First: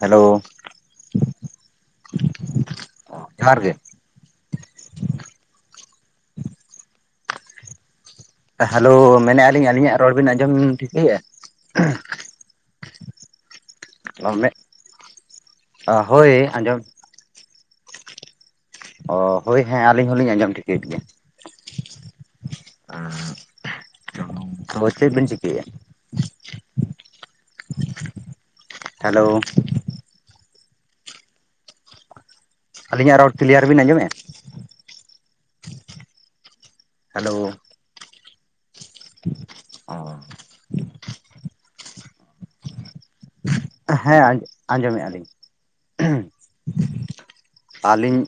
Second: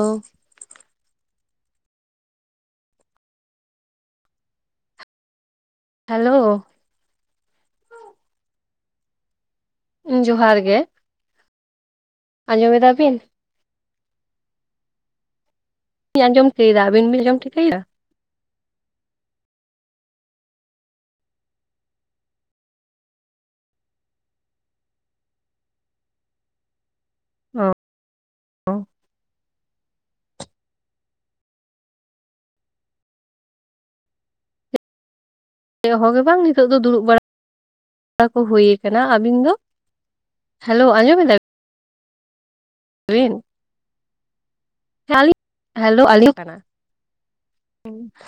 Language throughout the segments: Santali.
ᱦᱮᱞᱳ ᱡᱚᱦᱟᱨ ᱜᱮ! ᱦᱮᱞᱳ ᱦᱮᱞᱳ ᱢᱮᱱ ᱮᱜᱼᱟ ᱞᱤᱧ ᱟᱹᱞᱤᱧᱟᱜ ᱨᱚᱲ ᱵᱤᱱ ᱟᱸᱡᱚᱢ ᱡᱚᱦᱟᱨ ᱵᱤᱱ ᱜᱮ ᱴᱷᱤᱠᱟᱹᱭᱮᱫᱼᱟ ᱟᱸᱡᱚᱢ ᱮᱫᱟ ᱵᱤᱱ ᱨᱚᱲ ᱢᱮ ᱟᱞᱤᱧ ᱟᱸᱡᱚᱢ ᱴᱷᱤᱠᱟᱹᱭᱼᱟ ᱟᱵᱤᱱ ᱟᱡᱚᱢ ᱴᱷᱤᱠᱟᱹᱭᱼᱟ ᱚ ᱦᱳᱭ ᱦᱮᱸ ᱟᱹᱞᱤᱧ ᱦᱚᱞᱤᱧ ᱟᱸᱡᱚᱢ ᱴᱷᱤᱠᱟᱹᱭᱮᱫ ᱜᱮᱭᱟ ᱦᱚᱭ ᱪᱮᱫ ᱵᱤᱱ ᱪᱤᱠᱟᱹᱭ ᱮᱜᱼᱟ? ᱚ [unintelligible] ᱦᱮᱞᱳ ᱟᱹᱞᱤᱧᱟᱜ ᱨᱚᱲ ᱠᱞᱤᱭᱟᱨ ᱵᱤᱱ ᱟᱸᱡᱚᱢᱮᱫ-ᱟ ᱦᱮ ᱵᱟᱝ ᱱᱤᱛᱚᱜ ᱫᱚ ᱫᱩᱲᱩᱵ ᱵᱟᱲᱟ ᱦᱮᱞᱳ ᱵᱟᱲᱟ ᱠᱚ ᱦᱩᱭ ᱠᱟᱱᱟ ᱟᱵᱤᱱ ᱫᱚ ᱦᱮᱞᱳ ᱟᱸᱡᱚᱢ ᱮᱫᱟ ᱦᱮᱸ ᱟᱸᱡᱚᱢᱮᱫᱼᱟ ᱞᱤᱧ ᱦᱮᱞᱳ ᱟᱹᱞᱤᱧ ᱠᱟᱱᱟ ᱦᱮᱸ ᱟᱹᱞᱤᱧ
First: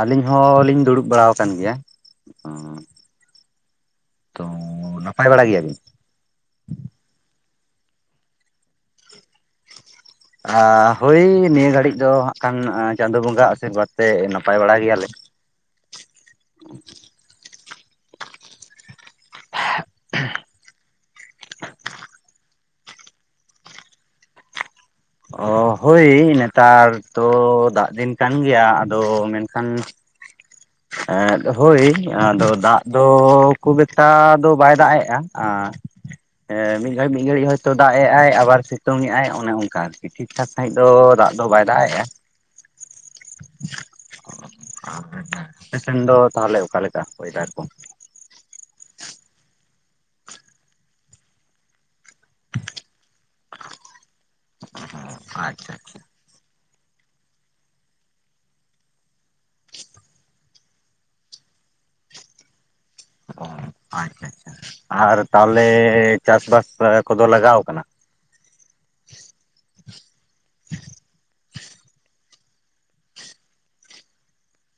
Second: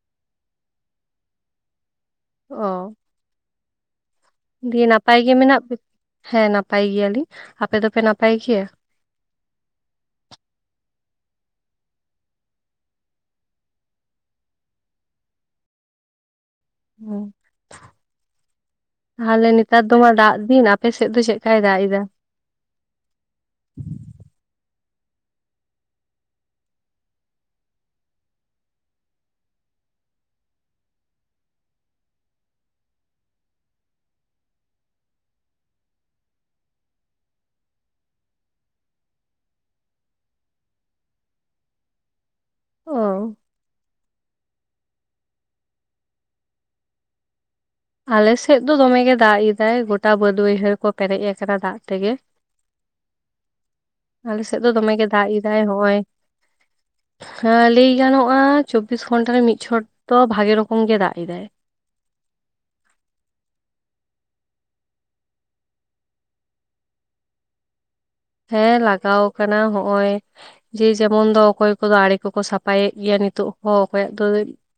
ᱟᱹᱞᱤᱧ ᱦᱚᱞᱤᱧ ᱫᱩᱲᱩᱵ ᱵᱟᱲᱟ ᱟᱠᱟᱱ ᱜᱮᱭᱟ ᱚ ᱛᱚ ᱫᱤᱭᱮ ᱱᱟᱯᱟᱭ ᱜᱮ ᱵᱟᱲᱟ ᱢᱮᱱᱟᱜ ᱯᱮ ᱜᱮᱭᱟᱵᱤᱱ ᱦᱮᱸ ᱱᱟᱯᱟᱭ ᱜᱮᱭᱟᱞᱤᱧ ᱟᱯᱮ ᱫᱚᱯᱮ ᱱᱟᱯᱟᱭ ᱜᱮᱭᱟ ᱟ ᱦᱳᱭ ᱱᱤᱭᱟᱹ ᱜᱷᱟᱹᱲᱤᱡ ᱫᱚ ᱦᱟᱸᱜ ᱠᱷᱟᱱ ᱪᱟᱸᱫᱳ ᱵᱚᱸᱜᱟ ᱟᱥᱤᱨᱵᱟᱫᱽ ᱛᱮ ᱱᱟᱯᱟᱭ ᱵᱟᱲᱟ ᱜᱮᱭᱟᱞᱮ ᱦᱩᱸ ᱛᱟᱦᱚᱞᱮ ᱱᱮᱛᱟᱨ ᱫᱚ ᱢᱟ ᱫᱟᱜ ᱫᱤᱱ ᱟᱯᱮᱥᱮᱫ ᱫᱚ ᱪᱮᱫᱞᱮᱠᱟᱭ ᱫᱟᱜ ᱮᱫᱟ ᱚ ᱦᱳᱭ ᱱᱮᱛᱟᱨ ᱫᱚ ᱫᱟᱜ ᱫᱤᱱ ᱠᱟᱱ ᱜᱮᱭᱟ ᱟᱫᱚ ᱢᱮᱱᱠᱷᱟᱱ ᱮ ᱦᱳᱭ ᱟᱫᱚ ᱫᱟᱜ ᱫᱚ ᱠᱷᱩᱵ ᱮᱠᱴᱟ ᱫᱚ ᱵᱟᱭ ᱫᱟᱜ ᱮᱫ-ᱟ ᱮ ᱢᱤᱫ ᱜᱷᱟᱹᱲᱤᱡ ᱢᱤᱫ ᱜᱷᱟᱹᱲᱤᱡ ᱦᱚᱭᱛᱳ ᱫᱟᱜ ᱮᱫ ᱟᱭ ᱟᱵᱟᱨ ᱥᱤᱛᱩᱝ ᱮᱫᱟᱭ ᱚᱱᱮ ᱚᱱᱠᱟ ᱟᱨᱠᱤ ᱴᱷᱤᱠ ᱴᱷᱟᱠ ᱥᱟᱺᱦᱤᱡ ᱫᱚ ᱫᱟᱜ ᱫᱚ ᱵᱟᱭ ᱫᱟᱜ ᱮᱜ-ᱟ ᱚ ᱟᱯᱮᱥᱮᱱ ᱫᱚ ᱛᱟᱦᱚᱞᱮ ᱚᱠᱟᱞᱮᱠᱟ ᱚᱭᱮᱫᱟᱨ ᱠᱚ ᱟᱞᱮᱥᱮᱫ ᱫᱚ ᱫᱚᱢᱮ ᱜᱮ ᱫᱟᱜ ᱮᱫᱟᱭ ᱜᱚᱴᱟ ᱵᱟᱹᱫᱽ ᱵᱟᱹᱭᱦᱟᱹᱲ ᱠᱚ ᱯᱮᱨᱮᱡ ᱟᱠᱟᱱᱟ ᱫᱟᱜ ᱛᱮᱜᱮ ᱟᱞᱮ ᱥᱮᱫ ᱫᱚ ᱫᱚᱢᱮ ᱜᱮ ᱫᱟᱜ ᱮᱟᱭ ᱟᱪᱪᱷᱟ ᱦᱚᱸᱜ-ᱚᱭ ᱟᱪᱪᱷᱟ ᱦᱮᱸ ᱞᱟᱹᱭ ᱜᱟᱱᱚᱜ-ᱟ ᱪᱚᱵᱵᱤᱥ ᱜᱷᱚᱱᱴᱟ ᱨᱮ ᱢᱤᱫ ᱪᱷᱚᱴ ᱫᱚ ᱵᱷᱟᱜᱮ ᱨᱚᱠᱚᱢ ᱜᱮ ᱫᱟᱜ ᱮᱫᱟᱭ ᱚ ᱟᱪᱪᱷᱟ ᱟᱪᱪᱷᱟ ᱟᱨ ᱛᱟᱦᱚᱞᱮ ᱪᱟᱥᱵᱟᱥ ᱠᱚᱫᱚ ᱞᱟᱜᱟᱣ ᱟᱠᱟᱱᱟ ᱦᱮᱸ ᱞᱟᱜᱟᱣ ᱠᱟᱱᱟ ᱦᱚᱜ-ᱚᱭ ᱡᱮ ᱡᱮᱢᱚᱱ ᱫᱚ ᱚᱠᱚᱭ ᱠᱚᱫᱚ ᱟᱲᱮ ᱠᱚᱠᱚ ᱥᱟᱯᱷᱟᱭᱮᱫ ᱜᱮᱭᱟ ᱱᱤᱛᱚᱜ ᱦᱚᱸ ᱚᱠᱚᱭᱟᱜ ᱫᱚ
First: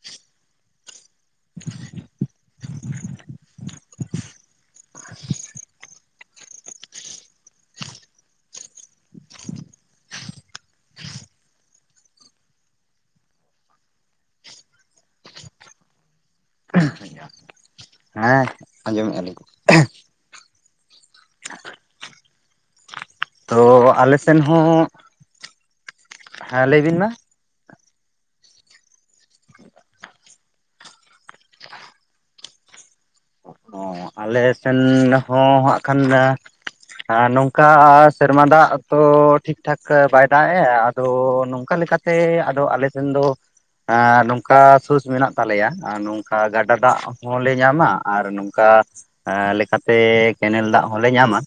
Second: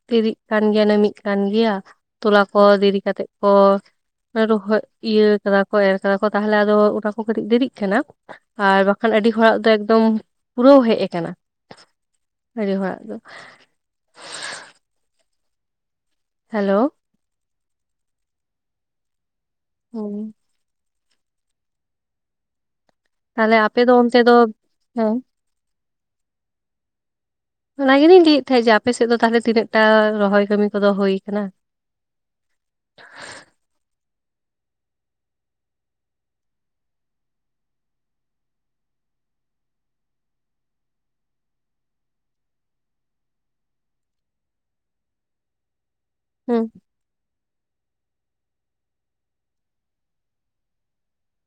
ᱵᱮᱨᱤᱜ ᱠᱟᱱ ᱜᱮᱭᱟ ᱱᱟᱹ ᱢᱤᱫ ᱠᱟᱱ ᱜᱮᱭᱟ ᱛᱚᱞᱟ ᱠᱚ ᱫᱮᱨᱤ ᱠᱟᱛᱮᱜ ᱠᱚ ᱨᱚᱦᱚᱭ ᱤᱭᱟᱹ ᱠᱟᱫᱟ ᱠᱚ ᱮᱨ ᱠᱟᱫᱟ ᱠᱚ ᱛᱟᱦᱚᱞᱮ ᱟᱫᱚ ᱚᱱᱟ ᱠᱚ ᱠᱟᱹᱴᱤᱡ ᱫᱮᱨᱤᱜ ᱠᱟᱱᱟ ᱟᱨ ᱵᱟᱠᱷᱟᱱ ᱟᱹᱰᱤ ᱦᱚᱲᱟᱜ ᱫᱚ ᱮᱠᱫᱚᱢ ᱯᱩᱨᱟᱹᱣ ᱦᱮᱡ ᱟᱠᱟᱱᱟ ᱟᱹᱰᱤ ᱦᱚᱲᱟᱜ ᱜᱮ ᱦᱮᱞᱳ ᱦᱮᱸ ᱟᱸᱡᱚᱢᱮᱫ-ᱟᱞᱤᱧ ᱦᱮᱸ ᱛᱟᱦᱞᱮ ᱛᱚ ᱟᱯᱮ ᱫᱚ ᱚᱱᱛᱮ ᱫᱚ ᱟᱞᱮᱥᱮᱱ ᱦᱚᱸ ᱦᱮᱸ ᱦᱮᱸ ᱞᱟᱹᱭᱵᱤᱱ ᱢᱟ ᱚᱱᱟ ᱜᱮᱞᱤᱧ ᱞᱟᱹᱭᱮᱫ ᱛᱟᱦᱮᱸᱜ ᱡᱮ ᱟᱯᱮᱥᱮᱫ ᱫᱚ ᱛᱟᱦᱚᱞᱮ ᱛᱤᱱᱟᱹᱜ ᱴᱟ ᱨᱚᱦᱚᱭ ᱠᱟᱹᱢᱤ ᱠᱚᱫᱚ ᱦᱩᱭ ᱠᱟᱱᱟ ᱚ ᱟᱞᱮ ᱥᱮᱱ ᱦᱚᱸ ᱦᱟᱸᱜ ᱠᱷᱟᱱ ᱫᱚ ᱦᱮ ᱱᱚᱝᱠᱟ ᱥᱮᱨᱢᱟ ᱫᱟᱜ ᱛᱚ ᱴᱷᱤᱠᱴᱷᱟᱠ ᱵᱟᱭ ᱫᱟᱜ ᱮᱜ-ᱟ ᱟᱫᱚ ᱱᱚᱝᱠᱟ ᱞᱮᱠᱟᱛᱮ ᱥᱮ ᱟᱫᱚ ᱟᱞᱮᱥᱮᱱ ᱫᱚ ᱮ ᱱᱚᱝᱠᱟ ᱥᱳᱥ ᱢᱮᱱᱟᱜ ᱛᱟᱞᱮᱭᱟ ᱦᱩᱸ ᱜᱟᱰᱟ ᱫᱟᱜ ᱦᱚᱸᱞᱮ ᱧᱟᱢᱟ ᱟᱨ ᱱᱚᱝᱠᱟ ᱞᱮᱠᱟᱛᱮ ᱠᱮᱱᱮᱞ ᱫᱟᱜ ᱦᱚᱞᱮ ᱧᱟᱢᱟ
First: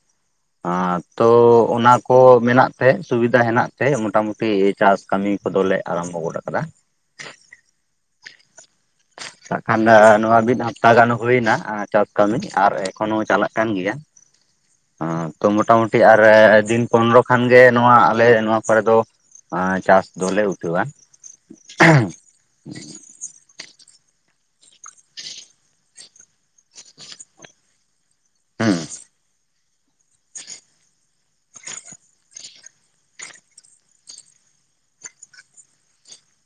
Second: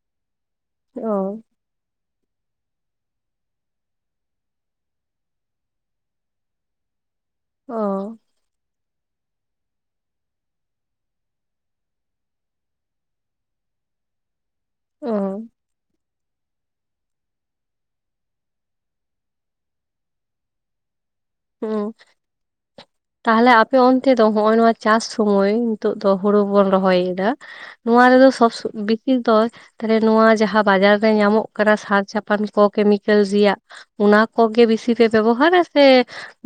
ᱦᱟᱻ ᱛᱚ ᱚ ᱚᱱᱟ ᱠᱚ ᱢᱮᱱᱟᱜ ᱛᱮ ᱥᱩᱵᱤᱫᱟ ᱦᱮᱱᱟᱜ ᱛᱮ ᱢᱚᱴᱟ ᱢᱩᱴᱤ ᱪᱟᱥ ᱠᱟᱹᱢᱤ ᱠᱚᱫᱚᱞᱮ ᱟᱨᱟᱢᱵᱷᱚ ᱜᱚᱫ ᱟᱠᱟᱫᱟ ᱚ ᱵᱟᱠᱷᱟᱱ ᱫᱚ ᱱᱚᱣᱟ ᱢᱤᱫ ᱦᱟᱯᱛᱟ ᱜᱟᱱᱚᱜ ᱦᱩᱭ ᱮᱱᱟ ᱪᱟᱥ ᱠᱟᱹᱢᱤ ᱟᱨ ᱮᱠᱷᱚᱱ ᱦᱚᱸ ᱪᱟᱞᱟᱜ ᱠᱟᱱ ᱜᱮᱭᱟ ᱛᱚ ᱚ ᱢᱚᱴᱟᱢᱩᱴᱤ ᱫᱤᱱ ᱯᱚᱱᱨᱚ ᱠᱷᱟᱱᱜᱮ ᱱᱚᱣᱟ ᱟᱞᱮ ᱱᱚᱣᱟ ᱠᱚᱨᱮ ᱫᱚ ᱮ ᱪᱟᱥ ᱫᱚᱞᱮ ᱩᱴᱷᱟᱹᱣᱟ ᱦᱮᱸ ᱛᱟᱦᱚᱞᱮ ᱟᱯᱮ ᱚᱱᱛᱮ ᱫᱚ ᱦᱚᱜ-ᱚᱭ ᱱᱚᱣᱟ ᱪᱟᱥ ᱥᱚᱢᱚᱭ ᱱᱤᱛᱚᱜ ᱫᱚ ᱦᱩᱲᱩ ᱵᱚᱱ ᱨᱚᱦᱚᱭᱮᱫᱟ ᱱᱚᱣᱟ ᱨᱮᱫᱚ ᱥᱚᱵ ᱦᱩᱸ ᱵᱮᱥᱤ ᱫᱚ ᱛᱟᱦᱚᱞᱮ ᱱᱚᱣᱟ ᱡᱟᱦᱟᱸ ᱵᱟᱡᱟᱨ ᱨᱮ ᱧᱟᱢᱚᱜ ᱠᱟᱱᱟ ᱥᱟᱨ ᱪᱷᱟᱯᱟᱱ ᱠᱚ ᱠᱮᱢᱤᱠᱮᱞ ᱨᱮᱭᱟᱜ ᱚᱱᱟ ᱠᱚ ᱜᱮ ᱵᱮᱥᱤ ᱯᱮ ᱵᱮᱵᱚᱦᱟᱨᱟ ᱥᱮ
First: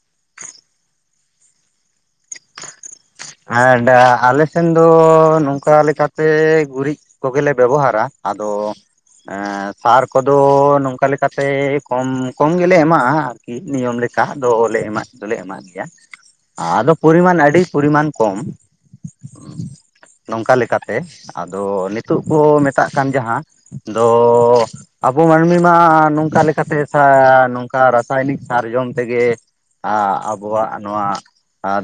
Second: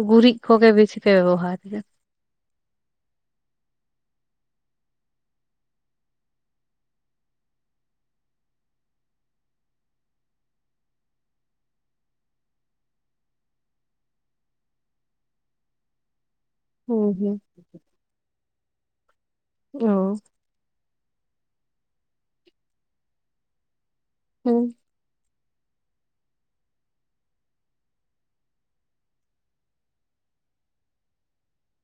ᱜᱩᱨᱤᱡ ᱠᱚ ᱜᱮ ᱵᱮᱥᱤ ᱯᱮ ᱵᱮᱵᱚᱦᱟᱨᱟ ᱮᱜᱼᱟ ᱟᱰᱟ ᱟᱞᱮ ᱥᱮᱱ ᱫᱚ ᱱᱚᱝᱠᱟ ᱞᱮᱠᱟ ᱛᱮ ᱜᱩᱨᱤᱡ ᱠᱚ ᱜᱮ ᱞᱮ ᱵᱮᱵᱚᱦᱟᱨᱟ ᱟᱫᱚ ᱮᱸ ᱥᱟᱨ ᱠᱚ ᱫᱚ ᱱᱚᱝᱠᱟ ᱞᱮᱠᱟ ᱛᱮ ᱠᱚᱢ ᱠᱚᱢ ᱜᱮ ᱞᱮ ᱮᱢᱟᱜ-ᱟ᱾ ᱢᱤᱫ ᱱᱤᱭᱚᱢ ᱞᱮᱠᱟ ᱫᱚ ᱞᱮ ᱮᱢᱟᱜ ᱫᱚᱞᱮ ᱮᱢᱟᱜ ᱜᱮᱭᱟ ᱟᱫᱚ ᱦᱩᱸ ᱦᱩᱸ ᱯᱚᱨᱤᱢᱟᱱ ᱟᱹᱰᱤ ᱯᱚᱨᱤᱢᱟᱱ ᱠᱚᱢ ᱚ ᱱᱚᱝᱠᱟ ᱞᱮᱠᱟ ᱛᱮ ᱟᱫᱚ ᱱᱤᱛᱚᱜ ᱠᱚ ᱢᱮᱛᱟᱜ ᱠᱟᱱ ᱡᱟᱦᱟᱸ ᱦᱩᱸ ᱞᱚ ᱟᱵᱚ ᱢᱟᱹᱱᱢᱤ ᱢᱟ ᱱᱚᱝᱠᱟ ᱞᱮᱠᱟ ᱛᱮ ᱥᱟ ᱱᱚᱝᱠᱟ ᱨᱟᱥᱟᱭᱚᱱᱤᱠ ᱥᱟᱨᱡᱚᱢ ᱛᱮ ᱜᱮ ᱟ ᱟᱵᱚᱣᱟᱜ ᱱᱚᱣᱟ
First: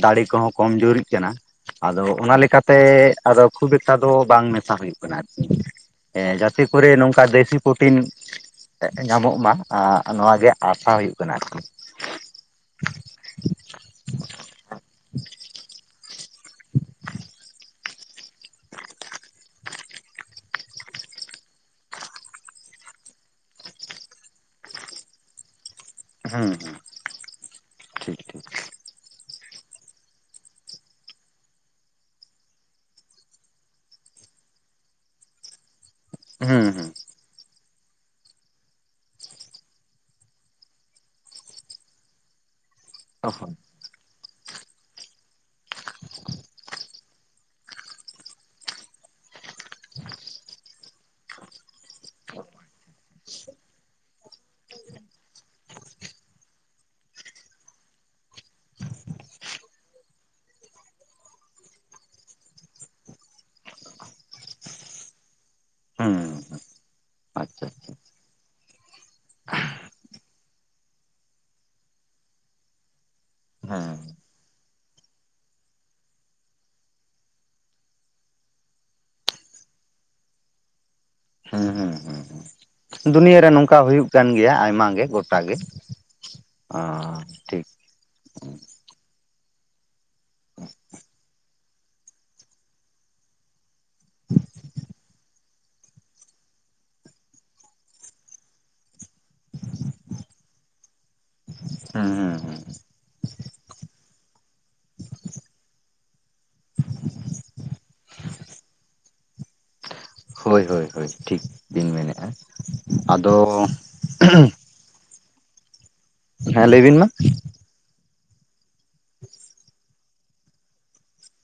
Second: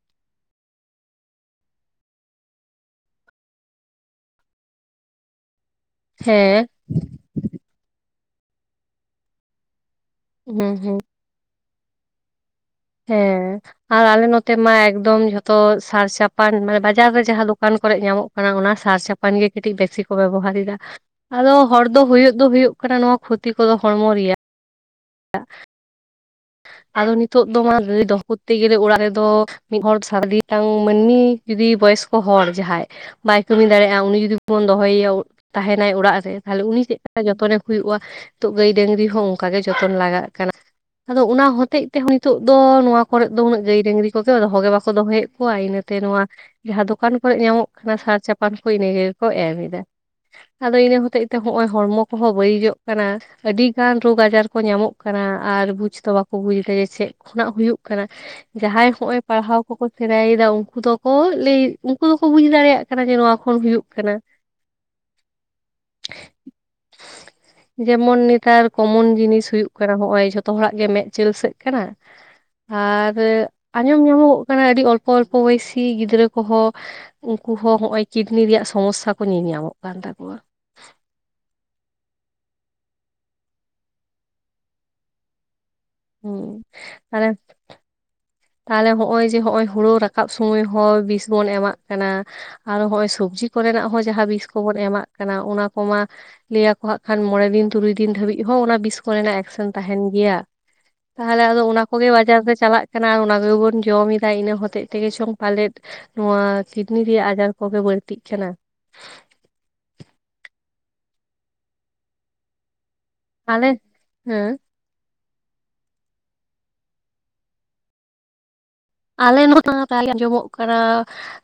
ᱫᱟᱲᱮ ᱠᱚ ᱦᱚᱸ ᱠᱚᱢᱡᱩᱨᱤᱜ ᱠᱟᱱᱟ ᱟᱫᱚ ᱚᱱᱟ ᱞᱮᱠᱟ ᱛᱮ ᱟᱫᱚ ᱠᱷᱩᱵ ᱮᱠᱴᱟ ᱫᱚ ᱵᱟᱝ ᱢᱮᱥᱟ ᱦᱩᱭᱩᱜ ᱠᱟᱱᱟ ᱟᱨᱠᱤ ᱜᱟᱛᱮ ᱦᱮᱸ ᱠᱚᱨᱮ ᱱᱚᱝᱠᱟ ᱫᱮᱥᱤ ᱯᱨᱚᱴᱤᱱ ᱧᱟᱢᱚᱜ ᱢᱟ ᱟ ᱱᱚᱣᱟ ᱜᱮ ᱦᱩᱸ ᱟᱥᱟ ᱦᱩᱸ ᱦᱩᱭᱩᱜ ᱠᱟᱱᱟ ᱟᱨᱠᱤ ᱦᱮᱸ ᱟᱨ ᱟᱞᱮ ᱱᱚᱛᱮ ᱢᱟ ᱮᱠᱫᱚᱢ ᱡᱚᱛᱚ ᱥᱟᱨ ᱪᱷᱟᱯᱟᱱ ᱢᱟᱱᱮ ᱵᱟᱡᱟᱨ ᱨᱮ ᱡᱟᱦᱟᱸ ᱫᱚᱠᱟᱱ ᱠᱚᱨᱮᱜ ᱧᱟᱢᱚᱜ ᱚᱱᱟ ᱥᱟᱨ ᱪᱷᱟᱯᱟᱱ ᱜᱮ ᱠᱟᱹᱴᱤᱡ ᱵᱮᱥᱤ ᱠᱚ ᱵᱮᱵᱚᱦᱟᱨ ᱮᱫᱟ᱾ ᱟᱫᱚ ᱦᱚᱲ ᱫᱚ ᱦᱩᱭᱩᱜ ᱫᱚ ᱦᱩᱭᱩᱜ ᱠᱟᱱᱟ ᱱᱚᱣᱟ ᱠᱷᱩᱛᱤ ᱠᱚ ᱫᱚ ᱦᱚᱲᱢᱚ ᱨᱮᱭᱟᱜ [inaudible] ᱦᱩᱸ ᱦᱩᱸ ᱟᱫᱚ ᱱᱤᱛᱚᱜ ᱫᱚ ᱱᱚᱣᱟ ᱨᱮ ᱫᱚ ᱴᱷᱤᱠ ᱠᱷᱩᱫᱽ ᱴᱷᱤᱠ ᱛᱮᱜᱮ ᱚᱲᱟᱜ ᱨᱮ ᱫᱚ ᱢᱤᱫ ᱦᱚᱲ ᱥᱟᱨᱫᱤ ᱴᱟᱝ ᱢᱟᱹᱱᱢᱤ ᱡᱩᱫᱤ ᱵᱚᱭᱚᱥ ᱠᱚ ᱦᱚᱲ ᱡᱟᱦᱟᱸᱭ ᱵᱟᱭ ᱠᱟᱹᱢᱤ ᱫᱟᱲᱮᱭᱟᱜ-ᱟ ᱩᱱᱤ ᱡᱩᱫᱤ ᱵᱚᱱ ᱫᱚᱦᱚᱭᱮᱭᱟ ᱛᱟᱦᱮᱱᱟᱭ ᱚᱲᱟᱜ ᱨᱮ ᱛᱟᱦᱚᱞᱮ ᱦᱩᱸ ᱩᱱᱤ ᱦᱩᱸ ᱪᱮᱫ ᱠᱟ ᱡᱚᱛᱚᱱᱮ ᱦᱩᱭᱩᱜ-ᱟ ᱛᱚ ᱜᱟᱹᱭ ᱰᱟᱹᱝᱨᱤ ᱦᱚᱸ ᱚᱱᱠᱟ ᱜᱮ ᱡᱚᱛᱚᱱ ᱞᱟᱜᱟᱜ ᱠᱟᱱᱟ ᱟᱫᱚ ᱚᱱᱟ ᱦᱚᱛᱮᱡ ᱛᱮ ᱦᱚᱸ ᱱᱤᱛᱚᱜ ᱫᱚ ᱱᱚᱣᱟ ᱠᱚᱨᱮ ᱫᱚ ᱩᱱᱟᱹᱜ ᱜᱟᱹᱭ ᱰᱟᱹᱝᱨᱤ ᱠᱚ ᱜᱮ ᱫᱚᱦᱚ ᱜᱮ ᱵᱟᱠᱚ ᱫᱚᱦᱚᱭᱮᱫ ᱠᱚᱣᱟ ᱤᱱᱟᱹ ᱛᱮ ᱱᱚᱣᱟ ᱡᱟᱦᱟᱸ ᱫᱚᱠᱟᱱ ᱠᱚᱨᱮ ᱧᱟᱢᱚᱜ ᱠᱟᱱᱟ ᱥᱟᱨ ᱪᱷᱟᱯᱟᱱ ᱠᱚ ᱤᱱᱟᱹ ᱜᱮ ᱠᱚ ᱮᱢ ᱢᱮ ᱫᱟ ᱟᱫᱚ ᱤᱱᱟᱹ ᱦᱚᱛᱮᱡ ᱛᱮ ᱦᱚᱸᱜ-ᱚᱭ ᱦᱚᱲᱢᱚ ᱠᱚᱦᱚᱸ ᱵᱟᱹᱲᱤᱡᱚᱜ ᱠᱟᱱᱟ᱾ ᱟᱹᱰᱤ ᱜᱟᱱ ᱨᱚᱜᱽ ᱟᱡᱟᱨ ᱠᱚ ᱧᱟᱢᱚᱜ ᱠᱟᱱᱟ ᱟᱨ ᱵᱩᱡᱽ ᱛᱚ ᱵᱟᱠᱚ ᱵᱩᱡᱽ ᱫᱟ ᱡᱮ ᱪᱮᱫ ᱠᱷᱚᱱᱟᱜ ᱦᱩᱭᱩᱜ ᱠᱟᱱᱟ ᱡᱟᱦᱟᱸᱭ ᱦᱚᱜ-ᱚᱭ ᱯᱟᱲᱦᱟᱣ ᱠᱚᱠᱚ ᱥᱮᱬᱟᱭ ᱮᱫᱟ ᱩᱱᱠᱩ ᱫᱚᱠᱚ ᱞᱟᱹᱭ ᱩᱱᱠᱩ ᱫᱚᱠᱚ ᱵᱩᱡᱽ ᱫᱟᱲᱮᱭᱟᱜ ᱠᱟᱱᱟ ᱡᱮ ᱱᱚᱣᱟ ᱠᱷᱚᱱ ᱦᱩᱭᱩᱜ ᱠᱟᱱᱟ ᱾ ᱦᱮᱸ ᱾ ᱡᱮᱢᱚᱱ ᱱᱮᱛᱟᱨ ᱠᱚᱢᱚᱱ ᱡᱤᱱᱤᱥ ᱦᱩᱭᱩᱜ ᱠᱟᱱᱟ ᱦᱚᱸᱜ-ᱚᱭ ᱡᱚᱛᱚ ᱦᱚᱲᱟᱜ ᱜᱮ ᱢᱮᱫ ᱪᱤᱞᱥᱟᱹᱜ ᱠᱟᱱᱟ ᱟᱨ ᱦᱮᱸ ᱟᱸᱡᱚᱢ ᱧᱟᱢᱚᱜᱚᱜ ᱠᱟᱱᱟ ᱟᱹᱰᱤ ᱚᱞ ᱠᱚ ᱚᱞᱯᱚ ᱵᱚᱭᱮᱥᱤ ᱜᱤᱫᱽᱨᱟᱹ ᱠᱚᱦᱚᱸ ᱩᱱᱠᱩ ᱦᱚᱸ ᱦᱚᱜ-ᱚᱭ ᱠᱤᱰᱱᱤ ᱨᱮᱭᱟᱜ ᱥᱚᱢᱚᱥᱟ ᱠᱚ ᱧᱮᱞ ᱧᱟᱢᱚᱜ ᱠᱟᱱ ᱛᱟᱠᱚᱣᱟ ᱾ ᱦᱩᱸ ᱦᱩᱸ ᱦᱩᱸ ᱫᱩᱱᱭᱟᱹ ᱨᱮ ᱱᱚᱝᱠᱟ ᱦᱩᱭᱩᱜ ᱠᱟᱱ ᱜᱮᱭᱟ ᱟᱭᱢᱟ ᱜᱮ ᱜᱚᱴᱟ ᱜᱮ᱾ ᱦᱩᱸ ᱟᱸ ᱛᱟᱦᱞᱮ ᱴᱷᱤᱠ ᱾ ᱛᱟᱦᱚᱞᱮ ᱦᱚᱜ-ᱚᱭ ᱡᱮ ᱦᱚᱜ-ᱚᱭ ᱦᱩᱲᱩ ᱨᱟᱠᱟᱵ ᱥᱚᱢᱚᱭ ᱦᱚᱸ ᱵᱤᱥ ᱵᱚᱱ ᱮᱢᱟᱜ ᱠᱟᱱᱟ ᱟᱨ ᱦᱚᱜ-ᱚᱭ ᱥᱚᱵᱡᱤ ᱠᱚ ᱨᱮᱱᱟᱜ ᱦᱚᱸ ᱡᱟᱦᱟᱸ ᱵᱤᱥ ᱠᱚᱵᱚᱱ ᱮᱢᱟᱜ ᱠᱟᱱᱟ ᱚᱱᱟ ᱠᱚᱢᱟ ᱞᱟᱹᱭ ᱟᱠᱚ ᱦᱟᱸᱜ ᱠᱷᱟᱱ ᱢᱚᱬᱮ ᱫᱤᱱ ᱛᱩᱨᱩᱭ ᱫᱤᱱ ᱫᱷᱟᱹᱵᱤᱡ ᱦᱚᱸ ᱚᱱᱟ ᱵᱤᱥ ᱠᱚ ᱨᱮᱱᱟᱜ ᱮᱠᱥᱮᱱ ᱛᱟᱦᱮᱱ ᱜᱮᱭᱟ ᱛᱟᱦᱚᱞᱮ ᱟᱫᱚ ᱚᱱᱟ ᱦᱩᱸ ᱠᱚᱜᱮ ᱦᱩᱸ ᱵᱟᱡᱟᱨ ᱨᱮ ᱦᱩᱸ ᱪᱟᱞᱟᱜ ᱠᱟᱱᱟ ᱚᱱᱟ ᱠᱚᱜᱮ ᱵᱚᱱ ᱡᱚᱢ ᱮᱫᱟ ᱤᱱᱟᱹ ᱦᱚᱛᱮᱡ ᱛᱮᱜᱮ ᱪᱚᱝ ᱯᱟᱞᱮᱫ, ᱱᱚᱣᱟ ᱠᱤᱰᱱᱤ ᱨᱮᱭᱟᱜ ᱟᱡᱟᱨ ᱠᱚᱜᱮ ᱵᱟᱹᱲᱛᱤᱜ ᱠᱟᱱᱟ᱾ ᱦᱳᱭ ᱦᱳᱭ ᱦᱳᱭ ᱴᱷᱤᱠ ᱵᱤᱱ ᱢᱮᱱᱮᱫ-ᱟ ᱟᱫᱚ ᱟᱞᱮ ᱦᱮᱸ ᱦᱮᱸ ᱞᱟᱹᱭ ᱵᱤᱱ ᱢᱟ? ᱟᱞᱮ ᱦᱚᱛᱚ ᱛᱟᱦᱚᱞᱮ ᱟᱸᱡᱚᱢᱚᱜ ᱠᱟᱱᱟ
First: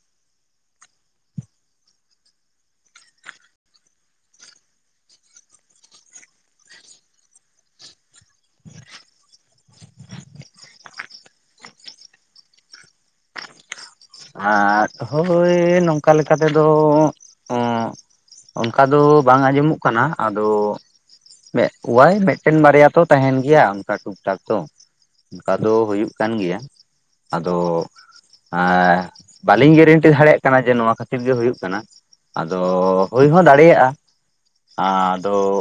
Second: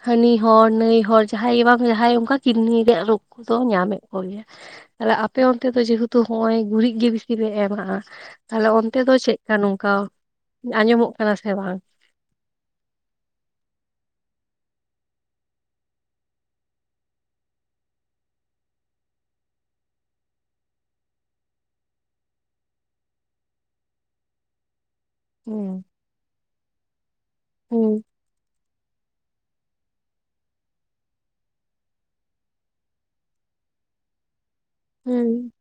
ᱦᱟᱹᱱᱤ ᱦᱚᱲ ᱱᱟᱹᱭ ᱦᱚᱲ ᱡᱟᱦᱟᱸᱭ ᱜᱮ ᱵᱟᱝ ᱡᱟᱦᱟᱸᱭ ᱚᱱᱠᱟ ᱠᱤᱰᱱᱤ ᱨᱮᱭᱟᱜ ᱨᱳᱜ ᱠᱚᱫᱚ ᱧᱟᱢᱮᱫ ᱠᱚ ᱜᱮᱭᱟ ᱾ ᱟᱨ ᱟᱯᱮ ᱚᱱᱛᱮ ᱫᱚ ᱡᱮᱦᱩᱛᱩ ᱦᱚᱜ-ᱚᱭ ᱜᱩᱨᱤᱡ ᱜᱮ ᱵᱮᱥᱛᱤ ᱯᱮ ᱮᱢᱟᱜ-ᱟ ᱾ ᱛᱟᱦᱚᱞᱮ ᱚᱱᱛᱮ ᱫᱚ ᱪᱮᱫ ᱠᱟ ᱱᱚᱝᱠᱟ ᱟᱸᱡᱚᱢᱚᱜ ᱠᱟᱱᱟ ᱥᱮ ᱵᱟᱝ? ᱟᱸᱜ ᱦᱳᱭ ᱱᱚᱝᱠᱟ ᱞᱮᱠᱟ ᱛᱮᱫᱚ ᱚᱸᱜ ᱚᱱᱠᱟ ᱫᱚ ᱵᱟᱝ ᱟᱸᱡᱚᱢᱚᱜ ᱠᱟᱱᱟ ᱟᱫᱚ ᱢᱮᱜ ᱠᱳᱣᱟᱭ ᱢᱤᱫᱴᱮᱱ ᱵᱟᱨᱭᱟ ᱛᱚ ᱛᱟᱦᱮᱱ ᱜᱮᱭᱟ ᱚᱱᱠᱟ ᱴᱩᱠ ᱴᱟᱠ ᱫᱚ᱾ ᱚᱱᱠᱟ ᱫᱚ ᱦᱩᱸ ᱦᱩᱭᱩᱜ ᱠᱟᱱ ᱜᱮᱭᱟ ᱾ ᱟᱫᱚ ᱦᱩᱸ ᱮᱸᱻ ᱵᱟᱹᱞᱤᱧ ᱜᱮᱨᱮᱱᱴᱤ ᱫᱟᱲᱮᱭᱟᱜ ᱠᱟᱱᱟ ᱡᱮ ᱱᱚᱣᱟ ᱠᱷᱟᱹᱛᱤᱨ ᱜᱮ ᱦᱩᱭᱩᱜ ᱠᱟᱱᱟ ᱾ ᱟᱫᱚ ᱦᱩᱭ ᱦᱚᱸ ᱫᱟᱲᱮᱭᱟᱜᱼᱟ᱾ ᱟᱫᱚ ᱦᱩᱸ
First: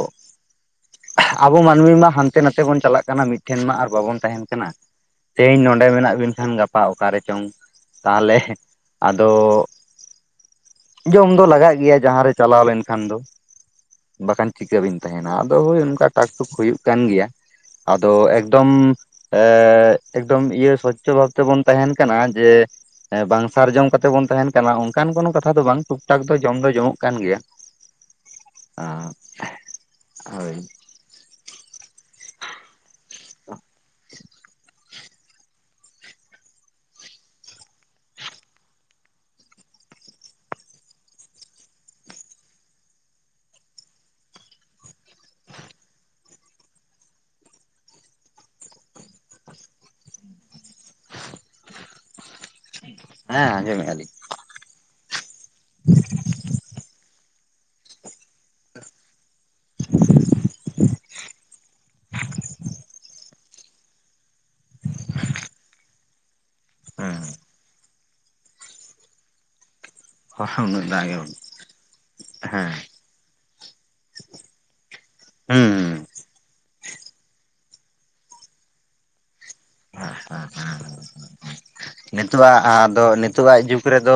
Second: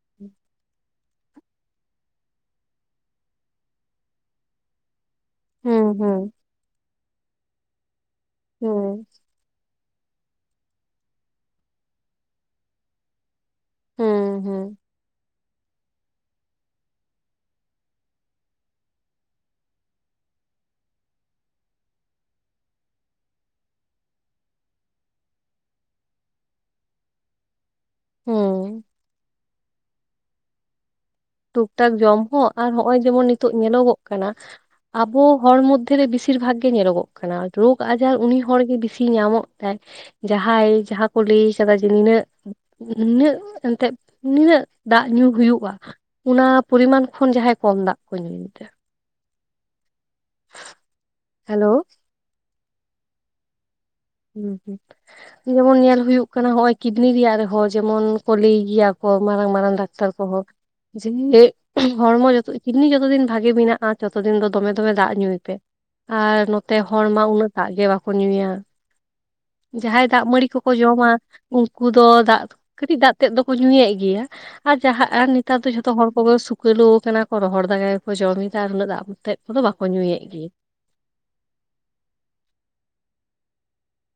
ᱟᱵᱚ ᱢᱟᱹᱱᱢᱤ ᱢᱟ ᱦᱟᱱᱛᱮ ᱱᱟᱛᱮ ᱵᱚᱱ ᱪᱟᱞᱟᱜ ᱠᱟᱱᱟ, ᱢᱤᱫᱴᱷᱮᱱ ᱢᱟ ᱟᱨ ᱵᱟᱵᱚᱱ ᱛᱟᱦᱮᱱ ᱠᱟᱱᱟ ᱾ ᱛᱮᱦᱮᱧ ᱱᱚᱰᱮ ᱦᱩᱸ ᱦᱩᱸ ᱢᱮᱱᱟᱜ ᱵᱤᱱ ᱠᱷᱟᱱ ᱜᱟᱯᱟ ᱚᱠᱟᱨᱮ ᱪᱚᱝ ᱾ ᱛᱟᱦᱚᱞᱮ ᱦᱩᱸ ᱟᱫᱚ ᱡᱚᱢ ᱫᱚ ᱞᱟᱜᱟᱜ ᱜᱮᱭᱟ ᱡᱟᱦᱟᱸᱨᱮ ᱪᱟᱞᱟᱣ ᱞᱮᱱᱠᱷᱟᱱ ᱫᱚ ᱾ ᱦᱩᱸ ᱵᱟᱠᱷᱟᱱ ᱦᱩᱸ ᱪᱤᱠᱟᱹᱵᱤᱱ ᱛᱟᱦᱮᱱᱟ ᱾ ᱟᱫᱚ ᱦᱳᱭ ᱚᱱᱠᱟ ᱴᱟᱠ ᱴᱩᱠ ᱦᱩᱭᱩᱜ ᱠᱟᱱ ᱜᱮᱭᱟ ᱾ ᱟᱫᱚ ᱮᱠᱫᱚᱢ ᱮᱸᱻ ᱮᱠᱫᱚᱢ ᱤᱭᱟᱹ ᱥᱚᱪᱷ ᱪᱟᱵᱟ ᱠᱟᱛᱮᱜ ᱵᱚᱱ ᱛᱟᱦᱮᱱ ᱠᱟᱱᱟ, ᱡᱮ ᱵᱟᱝ ᱥᱟᱨᱡᱚᱢ ᱠᱟᱛᱮᱜ ᱵᱚᱱ ᱛᱟᱦᱮᱱ ᱠᱟᱱᱟ, ᱚᱱᱠᱟᱱ ᱠᱚᱱᱳ ᱠᱟᱛᱷᱟ ᱫᱚ ᱵᱟᱝ ᱴᱩᱠ ᱴᱟᱠ ᱫᱚ ᱡᱚᱢ ᱫᱚ ᱡᱚᱢᱚᱜ ᱠᱟᱱ ᱜᱮᱭᱟ ᱾ ᱦᱩᱸ [unintelligible] ᱴᱩᱠᱼ ᱴᱟᱠ ᱡᱚᱢ ᱦᱚᱸ ᱟᱨ ᱱᱚᱜᱼᱚᱭ ᱡᱮᱢᱚᱱ ᱱᱤᱛᱚᱜ ᱧᱮᱞᱚᱜᱚᱜ ᱠᱟᱱᱟ ᱾ ᱟᱵᱚ ᱦᱚᱲ ᱢᱚᱫᱽᱫᱷᱮᱨᱮ ᱵᱮᱥᱤᱨ ᱵᱷᱟᱜᱽ ᱜᱮ ᱧᱮᱞᱚᱜᱚᱜ ᱠᱟᱱᱟ, ᱨᱳᱜᱽ ᱟᱡᱟᱨ ᱩᱱᱤ ᱦᱚᱲᱜᱮ ᱵᱤᱥᱤ ᱧᱟᱢᱚᱜ ᱛᱟᱭ ᱡᱟᱦᱟᱸᱭ ᱡᱟᱦᱟᱸ ᱠᱚ ᱞᱟᱹᱭ ᱟᱠᱟᱫᱟ ᱡᱮ ᱱᱤᱱᱟᱹᱜ ᱱᱤᱱᱟᱹᱜ ᱮᱱᱛᱮᱫ ᱱᱤᱱᱟᱹᱜ ᱫᱟᱜ ᱧᱩ ᱦᱩᱭᱩᱜᱼᱟ ᱾ ᱚᱱᱟ ᱯᱚᱨᱤᱢᱟᱱ ᱠᱷᱚᱱ ᱡᱟᱦᱟᱸᱭ ᱠᱚᱢ ᱫᱟᱜ ᱠᱚ ᱧᱩᱭᱮᱫᱟ ᱾ ᱦᱮᱞᱳ ᱦᱮᱸ ᱟᱸᱡᱚᱢᱮᱫᱼᱟ ᱞᱤᱧ ᱦᱩᱸ ᱡᱮᱢᱚᱱ ᱧᱮᱞ ᱦᱩᱭᱩᱜ ᱠᱟᱱᱟ ᱦᱚᱜᱼᱚᱭ ᱠᱤᱰᱱᱤ ᱨᱮᱭᱟᱜ ᱨᱮᱦᱚᱸ ᱡᱮᱢᱚᱱ, ᱠᱚ ᱞᱟᱹᱭ ᱜᱮᱭᱟ ᱠᱚ ᱢᱟᱨᱟᱝ ᱢᱟᱨᱟᱝ ᱰᱟᱠᱛᱟᱨ ᱠᱚᱦᱚᱸ ᱾ ᱡᱮᱢᱤᱞᱮ ᱦᱚᱲᱢᱚ ᱡᱚᱛᱚ ᱠᱤᱰᱱᱤ ᱡᱚᱛᱚ ᱫᱤᱱ ᱵᱷᱟᱜᱮ ᱢᱮᱱᱟᱜᱼᱟ ᱡᱚᱛᱚ ᱫᱤᱱ ᱫᱚᱢᱮ ᱫᱚᱢᱮ ᱫᱟᱜ ᱧᱩᱭ ᱯᱮ ᱾ ᱟᱨ ᱱᱚᱛᱮ ᱦᱚᱲ ᱢᱟ ᱩᱱᱟᱜ ᱫᱟᱜ ᱜᱮ ᱵᱟᱠᱚ ᱧᱩᱭᱟ ᱾ ᱡᱟᱦᱟᱸᱭ ᱫᱟᱜ ᱢᱟᱹᱲᱤ ᱦᱮᱸ ᱠᱚᱠᱚ ᱡᱚᱢᱟ, ᱩᱱᱠᱩ ᱫᱚ ᱫᱟᱜ ᱠᱟᱹᱴᱤᱡ ᱫᱟᱜ ᱛᱮᱫ ᱫᱚᱠᱚ ᱧᱩᱭᱮᱫ ᱜᱮᱭᱟ ᱾ ᱟᱨ ᱡᱟᱦᱟᱸ ᱟᱨ ᱱᱮᱛᱟᱨ ᱦᱮᱸ ᱫᱚ ᱡᱚᱛ ᱡᱚᱛᱚ ᱦᱚᱲ ᱠᱚᱜᱮ ᱥᱩᱠᱟᱹᱞᱩ ᱟᱠᱟᱱᱟ ᱠᱚ ᱨᱚᱦᱚᱲ ᱫᱟᱜ ᱜᱮᱠᱚ ᱡᱚᱢᱮᱫᱟ, ᱟᱨ ᱩᱱᱟᱹᱜ ᱫᱟᱜ ᱛᱮᱫ ᱠᱚᱫᱚ ᱵᱟᱠᱚ ᱦᱮᱸ ᱧᱩᱭᱮᱫ ᱦᱮᱸ ᱜᱮ ᱾ ᱱᱤᱛᱚᱜᱟᱜ ᱟᱫᱚ ᱱᱤᱛᱳᱜ ᱟᱜ ᱡᱩᱜᱽ ᱨᱮᱫᱚᱻ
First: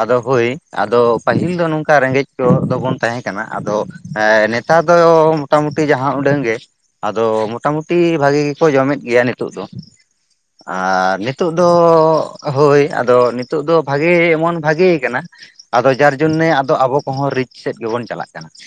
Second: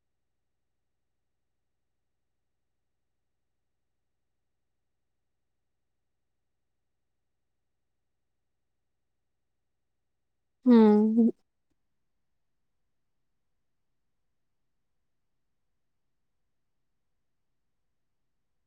ᱟᱫᱚ ᱦᱳᱭ ᱟᱫᱚ ᱯᱟᱹᱦᱤᱞ ᱫᱚ ᱱᱚᱝᱠᱟ ᱨᱮᱸᱜᱮᱡ ᱠᱚ ᱫᱚᱵᱚᱱ ᱛᱟᱦᱮᱸ ᱠᱟᱱᱟ ᱾ ᱟᱫᱚ ᱦᱮᱸ ᱱᱮᱛᱟᱨ ᱫᱚ ᱢᱚᱴᱟᱢᱩᱴᱤ ᱡᱟᱦᱟᱸ ᱩᱰᱟᱹᱝ ᱜᱮ ᱾ ᱟᱫᱚ ᱢᱚᱴᱟᱢᱩᱴᱤ ᱵᱷᱟᱜᱤ ᱜᱮᱠᱚ ᱡᱚᱢᱮᱫ ᱜᱮᱭᱟ ᱾ ᱱᱤᱛᱚᱜ ᱫᱚ ᱟᱨ ᱦᱩᱸ ᱱᱤᱛᱳᱜ ᱫᱚ, ᱦᱳᱭ ᱟᱫᱚ ᱱᱤᱛᱚᱜ ᱫᱚ ᱵᱷᱟᱜᱮ ᱮᱢᱚᱱ ᱵᱷᱟᱜᱮ ᱠᱟᱱᱟ ᱾ ᱟᱫᱚ ᱡᱟᱨ ᱡᱚᱱᱱᱮ ᱟᱫᱚ ᱟᱵᱚ ᱠᱚᱦᱚᱸ ᱨᱤᱪ ᱥᱮᱫ ᱜᱮᱵᱚᱱ ᱪᱟᱞᱟᱜ ᱠᱟᱱᱟ ᱾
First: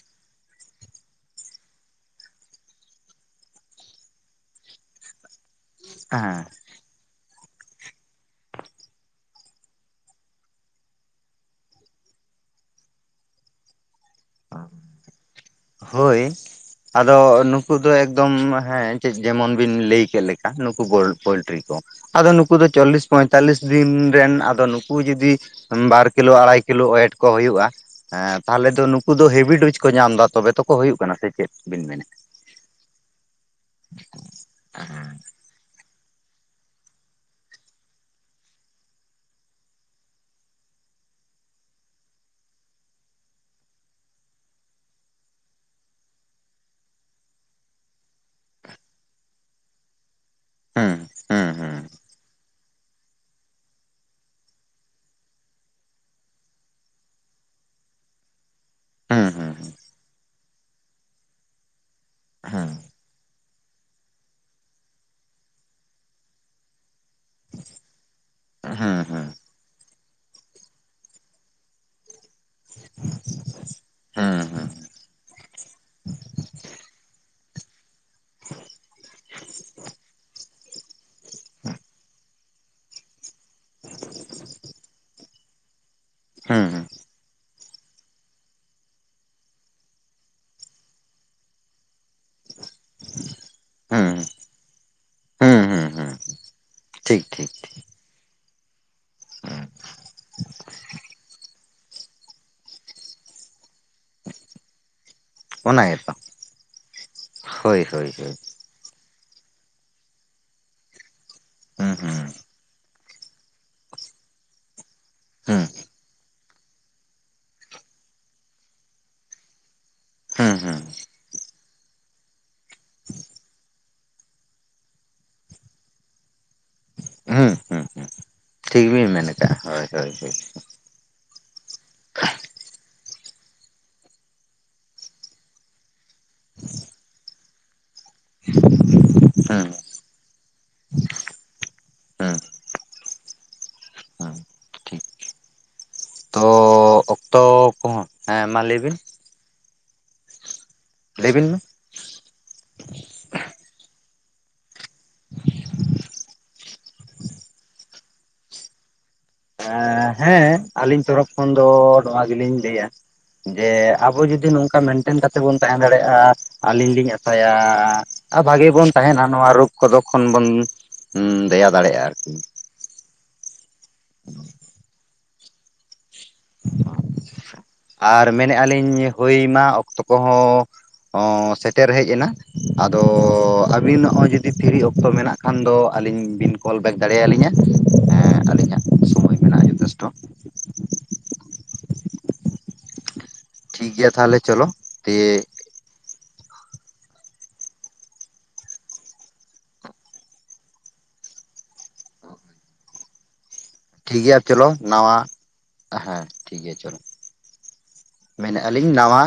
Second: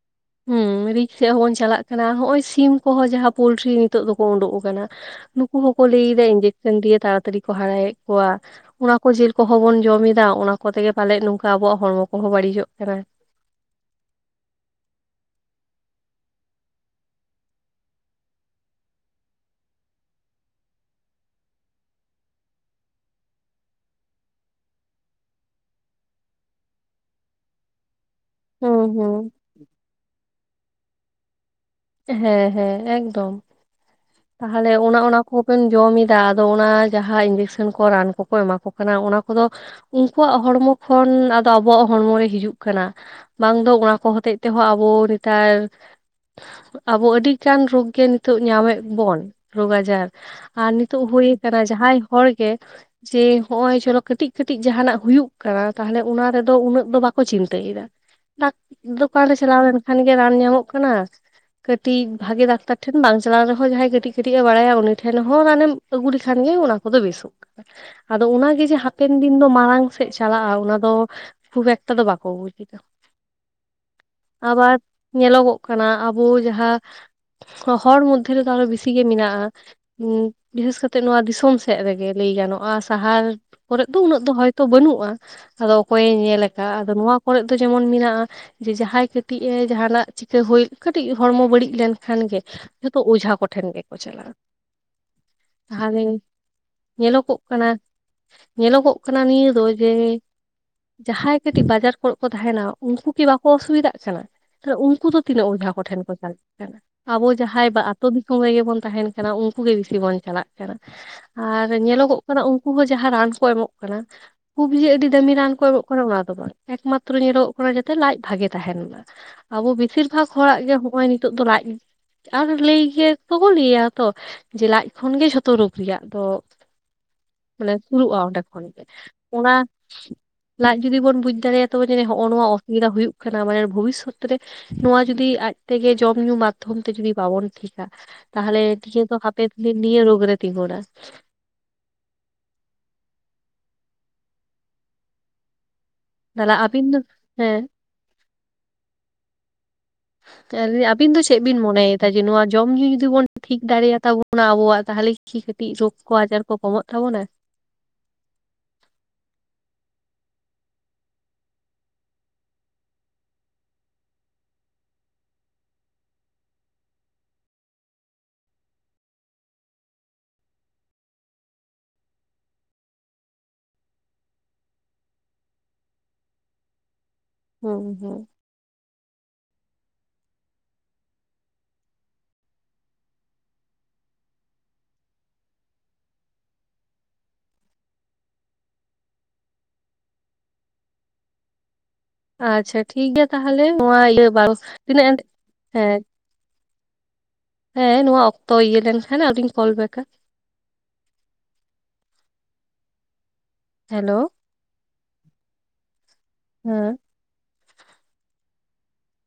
ᱦᱮᱸ ᱨᱤᱪ ᱥᱮᱫ ᱦᱚᱸᱵᱚᱱ ᱪᱟᱞᱟᱜ ᱠᱟᱱᱟ ᱾ ᱦᱚᱜ ᱱᱚᱼᱚᱭ ᱥᱤᱢ ᱠᱚᱦᱚᱸ ᱡᱟᱦᱟᱸ ᱯᱳᱚᱞᱴᱨᱤ ᱱᱤᱛᱚᱜ ᱫᱚᱠᱚ ᱩᱰᱩᱠ ᱟᱠᱟᱱᱟ ᱾ ᱱᱩᱠᱩ ᱦᱚᱸᱠᱚ ᱞᱟᱹᱭ ᱫᱟ ᱦᱮᱸ ᱤᱧᱡᱮᱠᱥᱮᱱ ᱫᱤᱭᱮ ᱛᱟᱲᱟᱛᱟᱲᱤ ᱠᱚ ᱦᱟᱨᱟᱭᱮᱫ ᱠᱚᱣᱟ ᱾ ᱚᱱᱟ ᱠᱚ ᱡᱤᱞ ᱠᱚᱦᱚᱸ ᱵᱚᱱ ᱡᱚᱢᱮᱫᱟ ᱚᱱᱟ ᱠᱚᱛᱮᱜᱮ ᱯᱟᱞᱮᱫ ᱱᱚᱝᱠᱟ ᱟᱵᱚᱣᱟᱜ ᱦᱚᱲᱢᱚ ᱠᱚᱦᱚᱸ ᱵᱟᱹᱲᱤᱡᱚᱜ ᱠᱟᱱᱟ ᱾ [unintelligible] ᱦᱳᱭ ᱟᱫᱚ ᱱᱩᱠᱩ ᱫᱚ ᱮᱠᱫᱚᱢ ᱦᱮᱸ ᱪᱮᱫ ᱡᱮᱢᱚᱱ ᱵᱤᱱ ᱞᱟᱹᱭ ᱠᱮᱫ ᱞᱮᱠᱟ, ᱱᱩᱠᱩ ᱜᱳᱞ ᱯᱳᱞᱴᱨᱤ ᱠᱚ ᱾ ᱟᱫᱚ ᱱᱩᱠᱩ ᱫᱚ ᱪᱚᱞᱞᱤᱥ ᱯᱚᱸᱭᱛᱟᱞᱞᱤᱥ ᱫᱤᱱ ᱨᱮᱱ ᱟᱫᱚ ᱱᱩᱠᱩ ᱡᱚᱫᱤ ᱵᱟᱨ ᱠᱤᱞᱳ ᱟᱲᱟᱭ ᱠᱤᱞᱳ ᱚᱭᱮᱴ ᱠᱚ ᱦᱩᱭᱩᱜᱼᱟ ᱾ ᱮᱸ ᱛᱟᱦᱚᱞᱮ ᱫᱚ ᱦᱩᱸ ᱱᱩᱠᱩ ᱫᱚ ᱦᱩᱸ ᱦᱮᱵᱤ ᱰᱳᱡᱽ ᱠᱚ ᱧᱟᱢ ᱮᱫᱟ ᱛᱚᱵᱮ ᱛᱚᱠᱚ ᱦᱩᱭᱩᱜ ᱠᱟᱱᱟ ᱥᱮ ᱪᱮᱫ ᱵᱤᱱ ᱢᱮᱱᱟ ᱦᱮᱸ ᱦᱮᱸ ᱮᱠᱫᱚᱢ ᱛᱟᱦᱚᱞᱮ ᱚᱱᱟ ᱚᱱᱟ ᱠᱚᱵᱮᱱ ᱡᱚᱢᱟ ᱥᱮ ᱟᱫᱚ ᱚᱱᱟ ᱡᱟᱦᱟᱸ ᱤᱧᱡᱮᱠᱥᱟᱱ ᱠᱚ ᱨᱟᱱ ᱠᱚᱠᱚ ᱮᱢᱟ ᱠᱚ ᱠᱟᱱᱟ, ᱚᱱᱟ ᱠᱚᱫᱚ ᱩᱱᱠᱩᱣᱟᱜ ᱦᱚᱲᱢᱚ ᱠᱷᱚᱱ ᱟᱫᱚ ᱟᱵᱚᱣᱟᱜ ᱦᱚᱲᱢᱚᱨᱮ ᱦᱤᱡᱩᱜ ᱠᱟᱱᱟ ᱾ ᱵᱟᱝ ᱫᱚ ᱚᱱᱟ ᱠᱚ ᱦᱚᱛᱮᱡ ᱛᱮᱦᱚᱸ ᱟᱵᱚ ᱱᱮᱛᱟᱨ ᱟᱵᱚ ᱟᱹᱰᱤ ᱜᱟᱱ ᱨᱳᱜ ᱜᱮ ᱱᱤᱛᱚᱜ ᱧᱟᱢᱮᱫ ᱵᱚᱱ ᱨᱳᱜᱽ ᱟᱡᱟᱨ, ᱟᱨ ᱦᱩᱸ ᱱᱤᱛᱚᱜ ᱦᱳ ᱦᱩᱸ ᱟᱠᱟᱱᱟ ᱦᱩᱸ ᱡᱟᱦᱟᱸᱭ ᱦᱚᱲ ᱜᱮ [inaudible] ᱡᱮ ᱦᱚᱜ ᱪᱚᱞᱚ ᱠᱟᱹᱴᱤᱡ ᱠᱟᱹᱴᱤᱡ ᱡᱟᱦᱟᱸᱱᱟᱜ ᱦᱩᱭᱩᱜ ᱠᱟᱱᱟ, ᱛᱟᱦᱚᱞᱮ ᱚᱱᱟ ᱨᱮᱫᱚ ᱩᱱᱟᱹᱜ ᱫᱚ ᱵᱟᱠᱚ ᱪᱤᱱᱛᱟᱹᱭᱮᱫᱟ ᱾ [unintelligible] ᱫᱚᱠᱟᱱ ᱦᱩᱸ ᱨᱮ ᱪᱟᱞᱟᱣ ᱞᱮᱱ ᱠᱷᱟᱱ ᱜᱮ ᱨᱟᱱ ᱧᱟᱢᱚᱜ ᱠᱟᱱᱟ ᱠᱟᱹᱴᱤᱡ ᱵᱷᱟᱜᱤ ᱦᱩᱸ ᱰᱟᱠᱛᱟᱨ ᱴᱷᱮᱱ ᱵᱟᱝ ᱪᱟᱞᱟᱣ ᱨᱮᱦᱚᱸ ᱡᱟᱦᱟᱸᱭ ᱠᱟᱹᱴᱤᱡ ᱠᱟᱹᱴᱤᱡ ᱮ ᱵᱟᱲᱟᱭᱟ ᱩᱱᱤ ᱴᱷᱮᱱ ᱦᱚᱸ ᱨᱟᱱᱮᱢ ᱟᱹᱜᱩ ᱞᱮᱠᱷᱟᱱ ᱜᱮ ᱚᱱᱟ ᱠᱚᱫᱚ ᱵᱮᱥᱚᱜᱼᱟ ᱟᱫᱚ ᱚᱱᱟᱜᱮ ᱡᱮ ᱦᱩᱸ ᱦᱟᱯᱮᱱ ᱦᱩᱸ ᱫᱤᱱ ᱫᱚ ᱢᱟᱲᱟᱝᱟᱜ ᱥᱮᱫ ᱪᱟᱞᱟᱜᱼᱟ ᱚᱱᱟ ᱫᱚ ᱠᱷᱩᱵ ᱮᱠᱴᱟ ᱫᱚ ᱵᱟᱠᱚ ᱵᱩᱡᱼᱟ ᱦᱩᱸ ᱦᱩᱸ ᱟᱵᱟᱨ ᱧᱮᱞᱚᱜᱚᱜ ᱠᱟᱱᱟ ᱟᱵᱚ ᱡᱟᱦᱟᱸ ᱦᱚᱲ ᱢᱚᱫᱽᱫᱷᱮ ᱨᱮ ᱫᱚ ᱟᱨᱚ ᱵᱮᱥᱤ ᱜᱮ ᱢᱮᱱᱟᱜᱼᱟ ᱵᱤᱥᱮᱥ ᱠᱟᱛᱮᱜ ᱱᱚᱣᱟ ᱫᱤᱥᱚᱢ ᱥᱮᱫ ᱨᱮᱜᱮ ᱞᱟᱹᱭ ᱜᱟᱱᱚᱜᱼᱟ ᱥᱟᱦᱟᱨ ᱠᱚᱨᱮᱫ ᱫᱚ ᱩᱱᱟᱹᱜ ᱫᱚ ᱦᱚᱭᱛᱳ ᱵᱟᱹᱱᱩᱜᱼᱟ ᱟᱫᱚ ᱚᱠᱚᱭᱮ ᱧᱮᱞ ᱦᱩᱸ ᱦᱩᱸ ᱟᱠᱟᱫᱼᱟ ᱟᱫᱚ ᱱᱚᱣᱟ ᱠᱚᱨᱮ ᱫᱚ ᱡᱮᱢᱚᱱ ᱢᱮᱱᱟᱜᱼᱟ ᱡᱮ ᱡᱟᱦᱟᱸᱭ ᱠᱟᱹᱴᱤᱡ ᱮ ᱡᱟᱦᱟᱱᱟᱜ ᱪᱤᱠᱟᱹ ᱦᱩᱭ ᱠᱟᱹᱴᱤᱡ ᱦᱚᱲᱢᱚ ᱵᱟᱹᱲᱤᱡ ᱞᱮᱱᱠᱷᱟᱱ ᱜᱮ ᱡᱚᱛᱚ ᱚᱡᱷᱟ ᱠᱚᱴᱷᱮᱱ ᱜᱮᱠᱚ ᱦᱩᱸ ᱪᱟᱞᱟᱜᱼᱟ ᱦᱩᱸ ᱦᱩᱸ ᱦᱩᱸ ᱛᱟᱦᱚᱞᱮ ᱦᱩᱸ ᱴᱷᱤᱠ ᱧᱮᱞᱚᱜᱚᱜ ᱴᱷᱤᱠ ᱠᱟᱱᱟ ᱧᱮᱞᱚᱜᱚᱜ ᱠᱟᱱᱟ ᱱᱤᱭᱟᱹ ᱫᱚ ᱡᱮ ᱡᱟᱦᱟᱸᱭ ᱠᱟᱹᱴᱤᱡ ᱵᱟᱡᱟᱨ ᱠᱚᱨᱮ ᱠᱚ ᱛᱟᱦᱮᱱᱟ ᱩᱱᱠᱩ ᱠᱤ ᱵᱟᱠᱚ ᱚᱥᱩᱵᱤᱫᱷᱟᱜ ᱠᱟᱱᱟᱮ ᱩᱱᱠᱩ ᱫᱚ ᱛᱤᱱᱟᱹᱜ ᱚᱡᱷᱟ ᱚᱱᱟ ᱠᱚᱴᱷᱮᱱ ᱜᱮᱛᱚ ᱠᱚ ᱪᱟᱞᱟᱜ ᱠᱟᱱᱟ ᱟᱵᱚ ᱡᱟᱦᱟᱸᱭ ᱦᱳᱭ ᱟᱹᱛᱩ ᱦᱳᱭ ᱦᱳᱭ ᱫᱤᱥᱚᱢ ᱠᱚᱨᱮ ᱵᱚᱱ ᱛᱟᱦᱮᱱ ᱠᱟᱱᱟ ᱩᱱᱠᱩ ᱡᱮ ᱵᱮᱥᱤ ᱵᱚᱱ ᱪᱟᱞᱟᱜ ᱠᱟᱱᱟ ᱟᱨ ᱦᱩᱸ ᱧᱮᱞᱚᱜ ᱦᱩᱸ ᱜᱚᱜ ᱠᱟᱱᱟ ᱩᱱᱠᱩ ᱡᱟᱦᱟᱸ ᱨᱟᱱ ᱠᱚ ᱮᱢᱚᱜ ᱠᱟᱱᱟ ᱠᱷᱩᱵᱽ ᱡᱮ ᱟᱹᱰᱤ ᱫᱟᱹᱢᱤ ᱨᱟᱱ ᱦᱩᱸ ᱠᱚ ᱮᱢᱚᱜ ᱠᱟᱱᱟ ᱚᱱᱟ ᱫᱚ ᱵᱟᱝ ᱮᱠᱢᱟᱛᱨᱚ ᱧᱮᱞᱚᱜ ᱠᱟᱱᱟ ᱡᱮᱛᱮ ᱞᱟᱡ ᱵᱷᱟᱜᱮ ᱛᱟᱦᱮᱱ ᱢᱟ ᱟᱵᱚ ᱵᱤᱥᱤᱨ ᱦᱩᱸ ᱦᱚᱲᱟᱜ ᱜᱮ ᱦᱩᱸ ᱦᱚᱸᱜᱼᱚᱭ ᱱᱤᱛᱚᱜ ᱫᱚ ᱞᱟᱡ ᱜᱮ ᱟᱨ ᱞᱟᱹᱭ ᱜᱮᱭᱟ ᱠᱚ ᱵᱟᱠᱚ ᱞᱟᱹᱭᱟ ᱛᱚ ᱡᱮ ᱞᱟᱡ ᱠᱷᱚᱱᱜᱮ ᱡᱷᱚᱛᱚ ᱨᱳᱜᱤ ᱨᱮᱭᱟᱜ ᱫᱚ ᱦᱩᱸ ᱢᱟᱱᱮ ᱦᱩᱸ ᱥᱩᱨᱩᱜᱼᱟ ᱚᱸᱰᱮ ᱠᱷᱚᱱ ᱜᱮ ᱴᱷᱤᱠ ᱵᱤᱱ ᱢᱮᱱ ᱚᱱᱟ ᱟᱠᱟᱜᱼᱟ ᱦᱳᱭ ᱦᱳᱭ ᱦᱳᱭ ᱞᱟᱡ ᱡᱩᱫᱤ ᱵᱚᱱ ᱵᱩᱡ ᱫᱟᱲᱮᱭᱟᱜᱼᱟ ᱛ ᱡ ᱱᱚᱜᱼᱚᱭ ᱱᱚᱣᱟ ᱚᱥᱩᱵᱤᱫᱟ ᱦᱩᱭᱩᱜ ᱠᱟᱱᱟ ᱢᱟᱱᱮ ᱵᱷᱚᱵᱤᱥᱥᱚᱛ ᱨᱮ ᱱᱚᱣᱟ ᱡᱩᱫᱤ ᱟᱡ ᱛᱮᱜᱮ ᱡᱚᱢ ᱧᱩ ᱢᱟᱫᱷᱚᱢ ᱴᱷᱤᱠᱟ ᱛᱟᱦᱚᱞᱮ ᱴᱷᱤᱠᱮ ᱛᱚ ᱦᱟᱯᱮ ᱦᱩᱸ ᱱᱤᱭᱟᱹ ᱨᱚᱜ ᱨᱮ ᱛᱤᱸᱜᱩᱱᱟ ᱦᱩᱸ ᱦᱩᱸ ᱴᱷᱤᱠ ᱛᱚ ᱛᱟᱦᱚᱞᱮ ᱟᱹᱵᱤᱱ ᱫᱚ ᱚᱠᱛᱚ ᱦᱮᱸ ᱠᱚᱦᱚᱸ ᱦᱮᱸ ᱢᱟ ᱞᱟᱹᱭ ᱵᱤᱱ ᱟᱵᱤᱱ ᱫᱚ ᱞᱟᱹᱭ ᱪᱮᱫ ᱢᱟ ᱵᱤᱱ ᱢᱚᱱᱮᱭᱮᱫᱟ ᱡᱮ ᱱᱚᱣᱟ ᱡᱚᱢ ᱧᱩ ᱡᱩᱫᱤ ᱵᱚᱱ ᱴᱷᱤᱠ ᱫᱟᱲᱮ ᱭᱟᱫ ᱛᱟᱵᱚᱱᱟ ᱟᱵᱚᱣᱟᱜ ᱛᱟᱦᱚᱞᱮ ᱠᱤ ᱠᱟᱹᱴᱤᱡ ᱨᱳᱜᱽ ᱠᱚ ᱟᱡᱟᱨ ᱠᱚ ᱠᱚᱢᱚᱜ ᱛᱟᱵᱚᱱᱟ ᱦᱮᱸ ᱟᱹᱞᱤᱧ ᱛᱚᱨᱚᱯ ᱠᱷᱚᱱ ᱫᱚ ᱱᱚᱣᱟ ᱜᱮᱞᱤᱧ ᱞᱟᱹᱭᱟ ᱡᱮ ᱟᱵᱚ ᱡᱩᱫᱤ ᱱᱚᱝᱠᱟ ᱢᱮᱱᱴᱮᱱ ᱠᱟᱛᱮ ᱵᱚᱱ ᱛᱟᱦᱮᱸ ᱫᱟᱲᱮᱭᱟᱜᱼᱟ ᱟᱹᱞᱤᱧ ᱞᱤᱧ ᱟᱥᱟᱭᱟ ᱟᱨ ᱵᱷᱟᱜᱤ ᱵᱚᱱ ᱛᱟᱦᱮᱱᱟ ᱱᱚᱣᱟ ᱨᱳᱜᱽ ᱠᱚᱫᱚ ᱠᱷᱚᱱ ᱵᱚᱱ ᱦᱩᱸ ᱫᱮᱭᱟ ᱫᱟᱲᱮᱭᱟᱜᱼᱟ ᱟᱨ ᱠᱤ ᱦ ᱦᱩᱸ ᱦᱩᱸ ᱢᱮᱱ ᱮᱫᱼᱟ ᱞᱤᱧ ᱦᱩᱭ ᱢᱟ ᱚᱠᱛᱚ ᱠᱚᱦᱚᱸ ᱦᱚᱸ ᱥᱮᱴᱮᱨ ᱦᱮᱡ ᱮᱱᱟ ᱟᱫᱚ ᱟᱹᱵᱤᱱ ᱱᱟᱜ ᱦᱚᱸ ᱡᱩᱫᱤ ᱯᱷᱨᱤ ᱚᱠᱛᱚ ᱢᱮᱱᱟᱜᱼᱟ ᱠᱷᱟᱱ ᱫᱚ ᱟᱹᱞᱤᱧ ᱵᱤᱱ ᱠᱚᱞᱼᱵᱮᱜ ᱫᱟᱲᱮ ᱭᱟᱞᱤᱧᱟ ᱟᱹᱞᱤᱧᱟᱜ ᱥᱚᱢᱚᱭ ᱢᱮᱱᱟᱜᱼᱟ ᱡᱚᱛᱷᱮᱥᱴᱚ [inaudible] ᱟᱪᱪᱷᱟ ᱴᱷᱤᱠ ᱜᱮᱭᱟ ᱛᱟᱦᱚᱞᱮ ᱴᱷᱤᱠ ᱱᱚᱣᱟ ᱜᱮᱭᱟ ᱤᱭᱟᱹ ᱛᱟᱦᱚᱞᱮ ᱵᱟᱨ ᱪᱚᱞᱚ ᱛᱤᱱᱟᱹᱜ ᱫᱤᱭᱮ ᱦᱮᱸ ᱦᱮᱸ ᱱᱚᱣᱟ ᱚᱠᱛᱚ ᱤᱭᱟᱹ ᱞᱮᱱ ᱠᱷᱟᱱ ᱟᱞᱤᱧ ᱠᱚᱞᱵᱮᱜᱟ ᱦᱮᱞᱳ ᱴᱷᱤᱠ ᱜᱮᱭᱟ ᱪᱚᱞᱚ ᱱᱟᱣᱟ ᱦᱮᱸ ᱴᱷᱤᱠ ᱜᱮᱭᱟ ᱦᱮᱸ ᱪᱚᱞᱚ ᱢᱮᱱᱮᱫᱼᱟ ᱞᱤᱧ ᱱᱟᱣᱟ